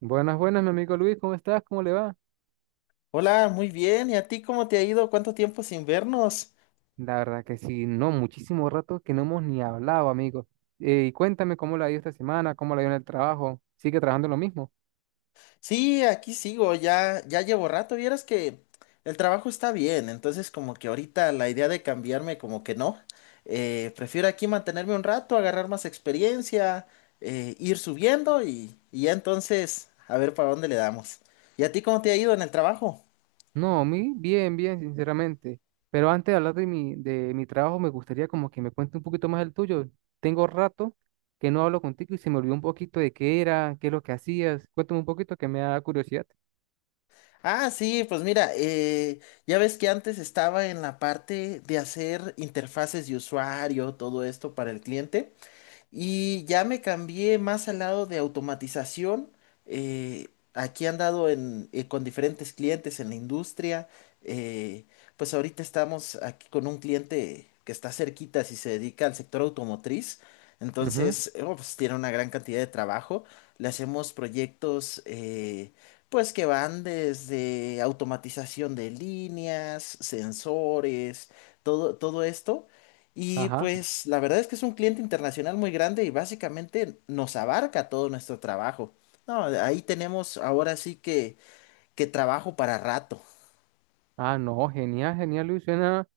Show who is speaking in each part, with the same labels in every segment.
Speaker 1: Buenas, buenas, mi amigo Luis, ¿cómo estás? ¿Cómo le va?
Speaker 2: Hola, muy bien. ¿Y a ti cómo te ha ido? ¿Cuánto tiempo sin vernos?
Speaker 1: La verdad que sí, no, muchísimo rato que no hemos ni hablado, amigo. Y cuéntame cómo la ha ido esta semana, cómo la ha ido en el trabajo. ¿Sigue trabajando en lo mismo?
Speaker 2: Sí, aquí sigo, ya llevo rato. Vieras que el trabajo está bien, entonces como que ahorita la idea de cambiarme como que no. Prefiero aquí mantenerme un rato, agarrar más experiencia, ir subiendo y ya entonces a ver para dónde le damos. ¿Y a ti cómo te ha ido en el trabajo?
Speaker 1: No, a mí bien, bien, sinceramente. Pero antes de hablar de mi trabajo, me gustaría como que me cuente un poquito más el tuyo. Tengo rato que no hablo contigo y se me olvidó un poquito de qué era, qué es lo que hacías. Cuéntame un poquito que me da curiosidad.
Speaker 2: Ah, sí, pues mira, ya ves que antes estaba en la parte de hacer interfaces de usuario, todo esto para el cliente. Y ya me cambié más al lado de automatización. eh, Aquí he andado en, con diferentes clientes en la industria. eh, pues ahorita estamos aquí con un cliente que está cerquita, si se dedica al sector automotriz.
Speaker 1: Ujú.
Speaker 2: Entonces, pues tiene una gran cantidad de trabajo. Le hacemos proyectos. Pues que van desde automatización de líneas, sensores, todo esto. Y
Speaker 1: Ajá.
Speaker 2: pues la verdad es que es un cliente internacional muy grande y básicamente nos abarca todo nuestro trabajo. No, ahí tenemos ahora sí que trabajo para rato.
Speaker 1: Ah, no, genial, genial, Luis. Suena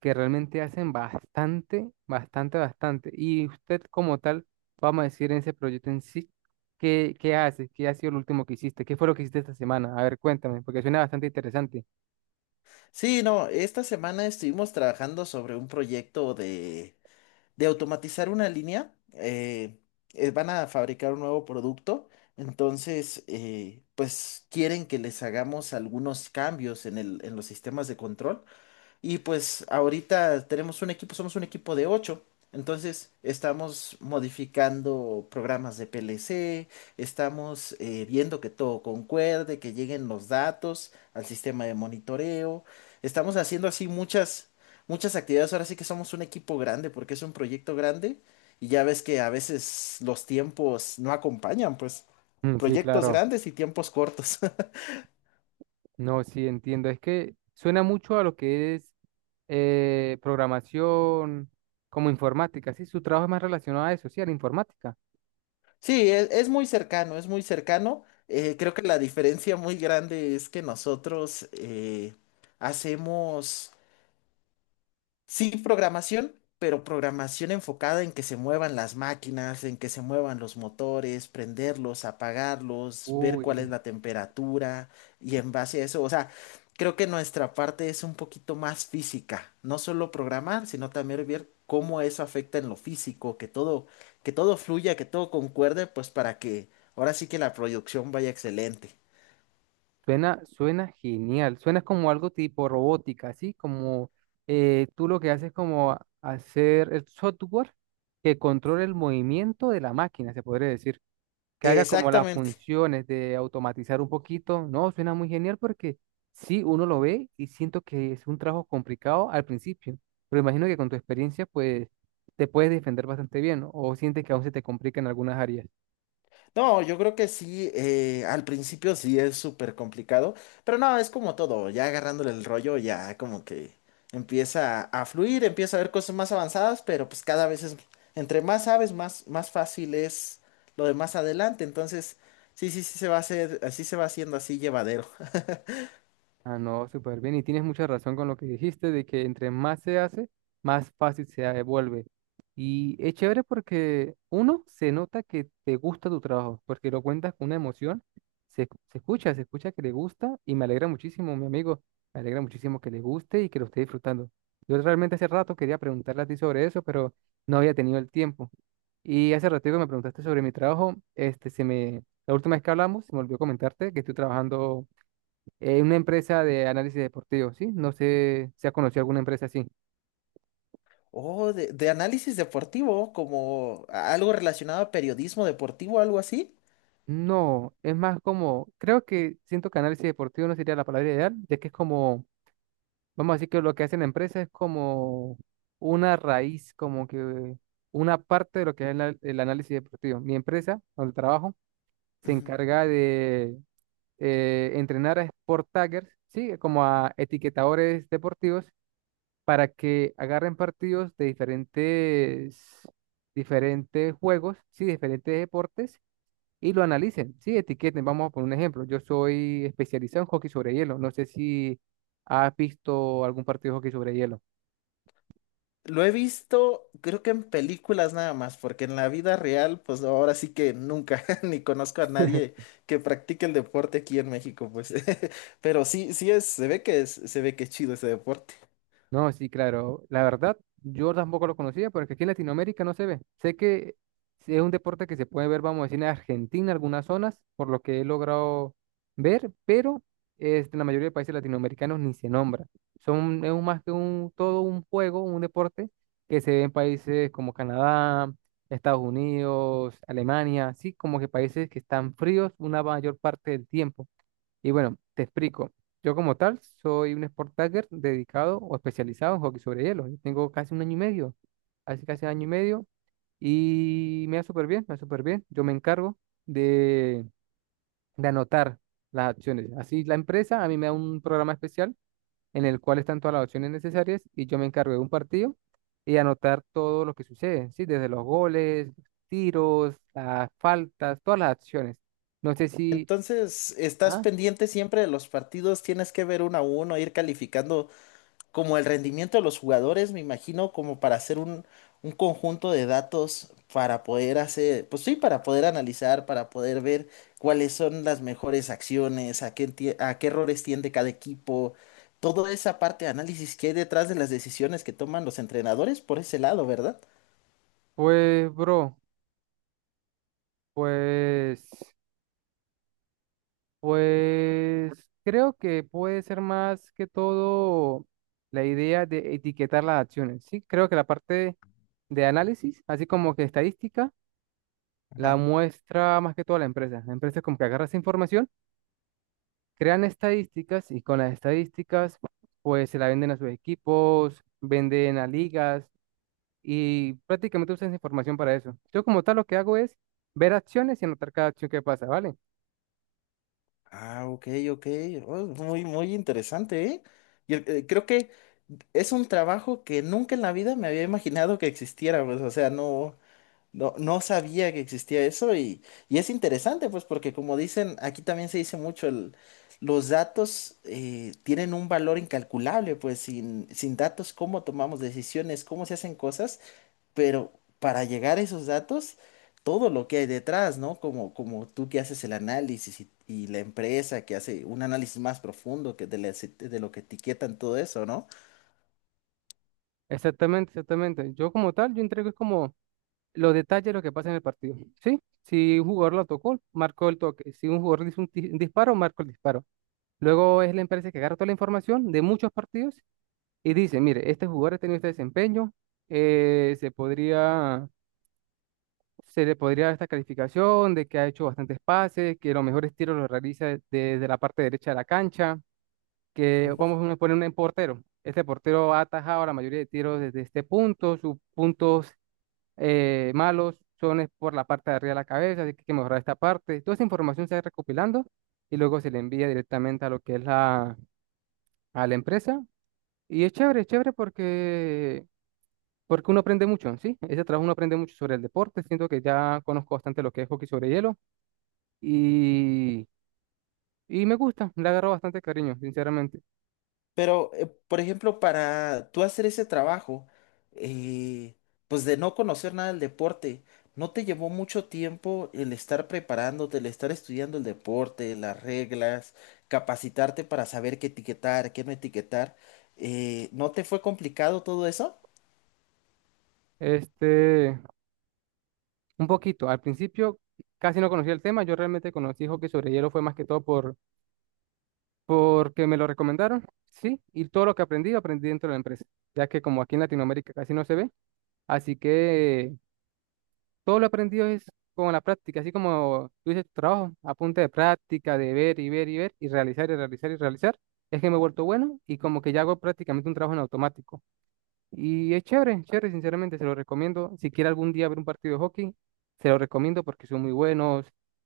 Speaker 1: que realmente hacen bastante, bastante, bastante. Y usted como tal, vamos a decir en ese proyecto en sí, ¿qué hace? ¿Qué ha sido lo último que hiciste? ¿Qué fue lo que hiciste esta semana? A ver, cuéntame, porque suena bastante interesante.
Speaker 2: Sí, no, esta semana estuvimos trabajando sobre un proyecto de automatizar una línea, van a fabricar un nuevo producto, entonces, pues quieren que les hagamos algunos cambios en los sistemas de control y pues ahorita tenemos un equipo, somos un equipo de ocho. Entonces estamos modificando programas de PLC, estamos viendo que todo concuerde, que lleguen los datos al sistema de monitoreo. Estamos haciendo así muchas actividades. Ahora sí que somos un equipo grande porque es un proyecto grande y ya ves que a veces los tiempos no acompañan, pues
Speaker 1: Mm, sí,
Speaker 2: proyectos
Speaker 1: claro.
Speaker 2: grandes y tiempos cortos.
Speaker 1: No, sí, entiendo. Es que suena mucho a lo que es programación como informática, ¿sí? Su trabajo es más relacionado a eso, sí, a la informática.
Speaker 2: Sí, es muy cercano, es muy cercano. Creo que la diferencia muy grande es que nosotros hacemos... Sí, programación, pero programación enfocada en que se muevan las máquinas, en que se muevan los motores, prenderlos, apagarlos, ver
Speaker 1: Uy,
Speaker 2: cuál es la temperatura y en base a eso, o sea, creo que nuestra parte es un poquito más física, no solo programar, sino también ver cómo eso afecta en lo físico, que todo fluya, que todo concuerde, pues para que ahora sí que la producción vaya excelente.
Speaker 1: suena, suena genial, suena como algo tipo robótica, así como tú lo que haces es como hacer el software que controle el movimiento de la máquina, se podría decir, que haga como las
Speaker 2: Exactamente.
Speaker 1: funciones de automatizar un poquito. No, suena muy genial porque sí, uno lo ve y siento que es un trabajo complicado al principio, pero imagino que con tu experiencia pues te puedes defender bastante bien, ¿no? O sientes que aún se te complica en algunas áreas.
Speaker 2: No, yo creo que sí, al principio sí es súper complicado, pero no, es como todo, ya agarrándole el rollo, ya como que empieza a fluir, empieza a ver cosas más avanzadas, pero pues entre más sabes, más fácil es lo de más adelante, entonces sí, sí se va a hacer, así se va haciendo así llevadero.
Speaker 1: Ah, no, súper bien. Y tienes mucha razón con lo que dijiste de que entre más se hace, más fácil se devuelve. Y es chévere porque uno se nota que te gusta tu trabajo, porque lo cuentas con una emoción, se escucha, se escucha que le gusta y me alegra muchísimo, mi amigo, me alegra muchísimo que le guste y que lo esté disfrutando. Yo realmente hace rato quería preguntarle a ti sobre eso, pero no había tenido el tiempo. Y hace ratito que me preguntaste sobre mi trabajo, este, la última vez que hablamos, se me olvidó comentarte que estoy trabajando. Una empresa de análisis deportivo, ¿sí? No sé si ha conocido alguna empresa así.
Speaker 2: Oh, de análisis deportivo, como algo relacionado a periodismo deportivo, algo así.
Speaker 1: No, es más como, creo que siento que análisis deportivo no sería la palabra ideal, ya que es como, vamos a decir que lo que hace la empresa es como una raíz, como que una parte de lo que es el análisis deportivo. Mi empresa, donde trabajo, se
Speaker 2: Ujú.
Speaker 1: encarga de entrenar a sport taggers, ¿sí? Como a etiquetadores deportivos para que agarren partidos de diferentes juegos, sí, diferentes deportes y lo analicen, sí, etiqueten. Vamos a poner un ejemplo. Yo soy especializado en hockey sobre hielo. No sé si has visto algún partido de hockey sobre hielo.
Speaker 2: Lo he visto, creo que en películas nada más, porque en la vida real, pues no, ahora sí que nunca, ni conozco a nadie que practique el deporte aquí en México, pues. Pero sí, se ve que es, se ve que es chido ese deporte.
Speaker 1: No, sí, claro. La verdad, yo tampoco lo conocía porque aquí en Latinoamérica no se ve. Sé que sí es un deporte que se puede ver, vamos a decir, en Argentina, algunas zonas, por lo que he logrado ver, pero este, en la mayoría de países latinoamericanos ni se nombra. Son, es más que un, todo un juego, un deporte que se ve en países como Canadá, Estados Unidos, Alemania, así como que países que están fríos una mayor parte del tiempo. Y bueno, te explico. Yo como tal soy un sport tagger dedicado o especializado en hockey sobre hielo. Yo tengo casi un año y medio, hace casi un año y medio, y me va súper bien, me va súper bien. Yo me encargo de, de anotar las acciones. Así la empresa a mí me da un programa especial en el cual están todas las opciones necesarias y yo me encargo de un partido y anotar todo lo que sucede, ¿sí? Desde los goles, los tiros, las faltas, todas las acciones. No sé si...
Speaker 2: Entonces, ¿estás
Speaker 1: Ah,
Speaker 2: pendiente siempre de los partidos? ¿Tienes que ver uno a uno, ir calificando como el rendimiento de los jugadores, me imagino, como para hacer un conjunto de datos para poder hacer, pues sí, para poder analizar, para poder ver cuáles son las mejores acciones, a qué errores tiende cada equipo, toda esa parte de análisis que hay detrás de las decisiones que toman los entrenadores por ese lado, ¿verdad?
Speaker 1: pues, bro. Pues, pues creo que puede ser más que todo la idea de etiquetar las acciones, ¿sí? Creo que la parte de análisis, así como que estadística, la
Speaker 2: Ajá.
Speaker 1: muestra más que todo la empresa. La empresa como que agarra esa información, crean estadísticas y con las estadísticas pues se la venden a sus equipos, venden a ligas y prácticamente usan esa información para eso. Yo como tal lo que hago es ver acciones y anotar cada acción que pasa, ¿vale?
Speaker 2: Ah, ok, ok. Oh, muy interesante, ¿eh? Y creo que es un trabajo que nunca en la vida me había imaginado que existiera, pues, o sea, no. No, no sabía que existía eso, y es interesante, pues, porque como dicen, aquí también se dice mucho, los datos tienen un valor incalculable, pues, sin datos, cómo tomamos decisiones, cómo se hacen cosas, pero para llegar a esos datos, todo lo que hay detrás, ¿no? Como tú que haces el análisis y la empresa que hace un análisis más profundo de lo que etiquetan todo eso, ¿no?
Speaker 1: Exactamente, exactamente. Yo como tal, yo entrego es como los detalles de lo que pasa en el partido. ¿Sí? Si un jugador lo tocó, marcó el toque. Si un jugador dice un disparo, marcó el disparo. Luego es la empresa que agarra toda la información de muchos partidos y dice, mire, este jugador ha tenido este desempeño, se podría, se le podría dar esta calificación de que ha hecho bastantes pases, que los mejores tiros los realiza desde la parte derecha de la cancha, que vamos a poner un portero. Este portero ha atajado la mayoría de tiros desde este punto, sus puntos malos, son es por la parte de arriba de la cabeza, así que hay que mejorar esta parte. Toda esa información se va recopilando y luego se le envía directamente a lo que es a la empresa. Y es chévere porque, porque uno aprende mucho, ¿sí? Ese trabajo uno aprende mucho sobre el deporte, siento que ya conozco bastante lo que es hockey sobre hielo y, y me gusta, le agarro bastante cariño, sinceramente.
Speaker 2: Pero, por ejemplo, para tú hacer ese trabajo, eh, pues de no conocer nada del deporte, ¿no te llevó mucho tiempo el estar preparándote, el estar estudiando el deporte, las reglas, capacitarte para saber qué etiquetar, qué no etiquetar? ¿No te fue complicado todo eso?
Speaker 1: Este, un poquito, al principio casi no conocía el tema, yo realmente conocí hockey sobre hielo fue más que todo porque me lo recomendaron, sí, y todo lo que aprendí, aprendí dentro de la empresa, ya que como aquí en Latinoamérica casi no se ve, así que todo lo aprendido es con la práctica, así como tú dices, tu trabajo, a punta de práctica, de ver y ver y ver, y realizar y realizar y realizar, es que me he vuelto bueno y como que ya hago prácticamente un trabajo en automático. Y es chévere, chévere, sinceramente, se lo recomiendo. Si quiere algún día ver un partido de hockey, se lo recomiendo porque son muy buenos.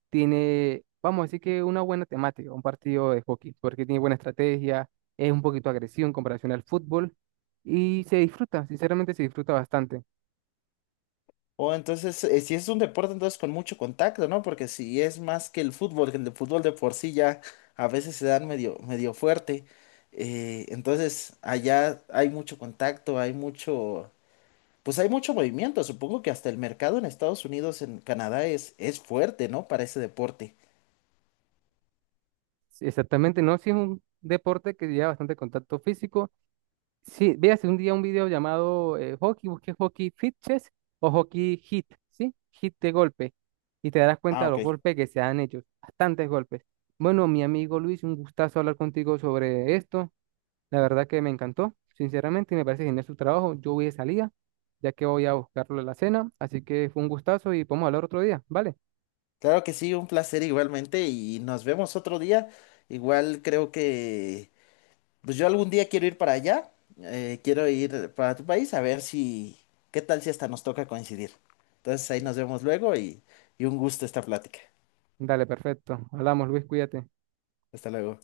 Speaker 1: Tiene, vamos a decir que una buena temática, un partido de hockey, porque tiene buena estrategia, es un poquito agresivo en comparación al fútbol y se disfruta, sinceramente se disfruta bastante.
Speaker 2: O entonces, si es un deporte, entonces con mucho contacto, ¿no? Porque si es más que el fútbol, que el de fútbol de por sí ya a veces se dan medio fuerte. Entonces, allá hay mucho contacto, hay mucho, pues hay mucho movimiento. Supongo que hasta el mercado en Estados Unidos, en Canadá, es fuerte, ¿no? Para ese deporte.
Speaker 1: Sí, exactamente, no, si es un deporte que lleva bastante contacto físico. Sí, véase un día un video llamado hockey, busque hockey fit chess o hockey hit, ¿sí? Hit de golpe. Y te darás cuenta
Speaker 2: Ah,
Speaker 1: de
Speaker 2: ok.
Speaker 1: los golpes que se dan ellos, bastantes golpes. Bueno, mi amigo Luis, un gustazo hablar contigo sobre esto. La verdad que me encantó, sinceramente, y me parece genial su trabajo. Yo voy de salida, ya que voy a buscarlo en la cena, así que fue un gustazo y podemos hablar otro día, ¿vale?
Speaker 2: Claro que sí, un placer igualmente y nos vemos otro día. Igual creo que pues yo algún día quiero ir para allá, quiero ir para tu país, a ver si, qué tal si hasta nos toca coincidir. Entonces ahí nos vemos luego y un gusto esta plática.
Speaker 1: Dale, perfecto. Hablamos, Luis, cuídate.
Speaker 2: Hasta luego.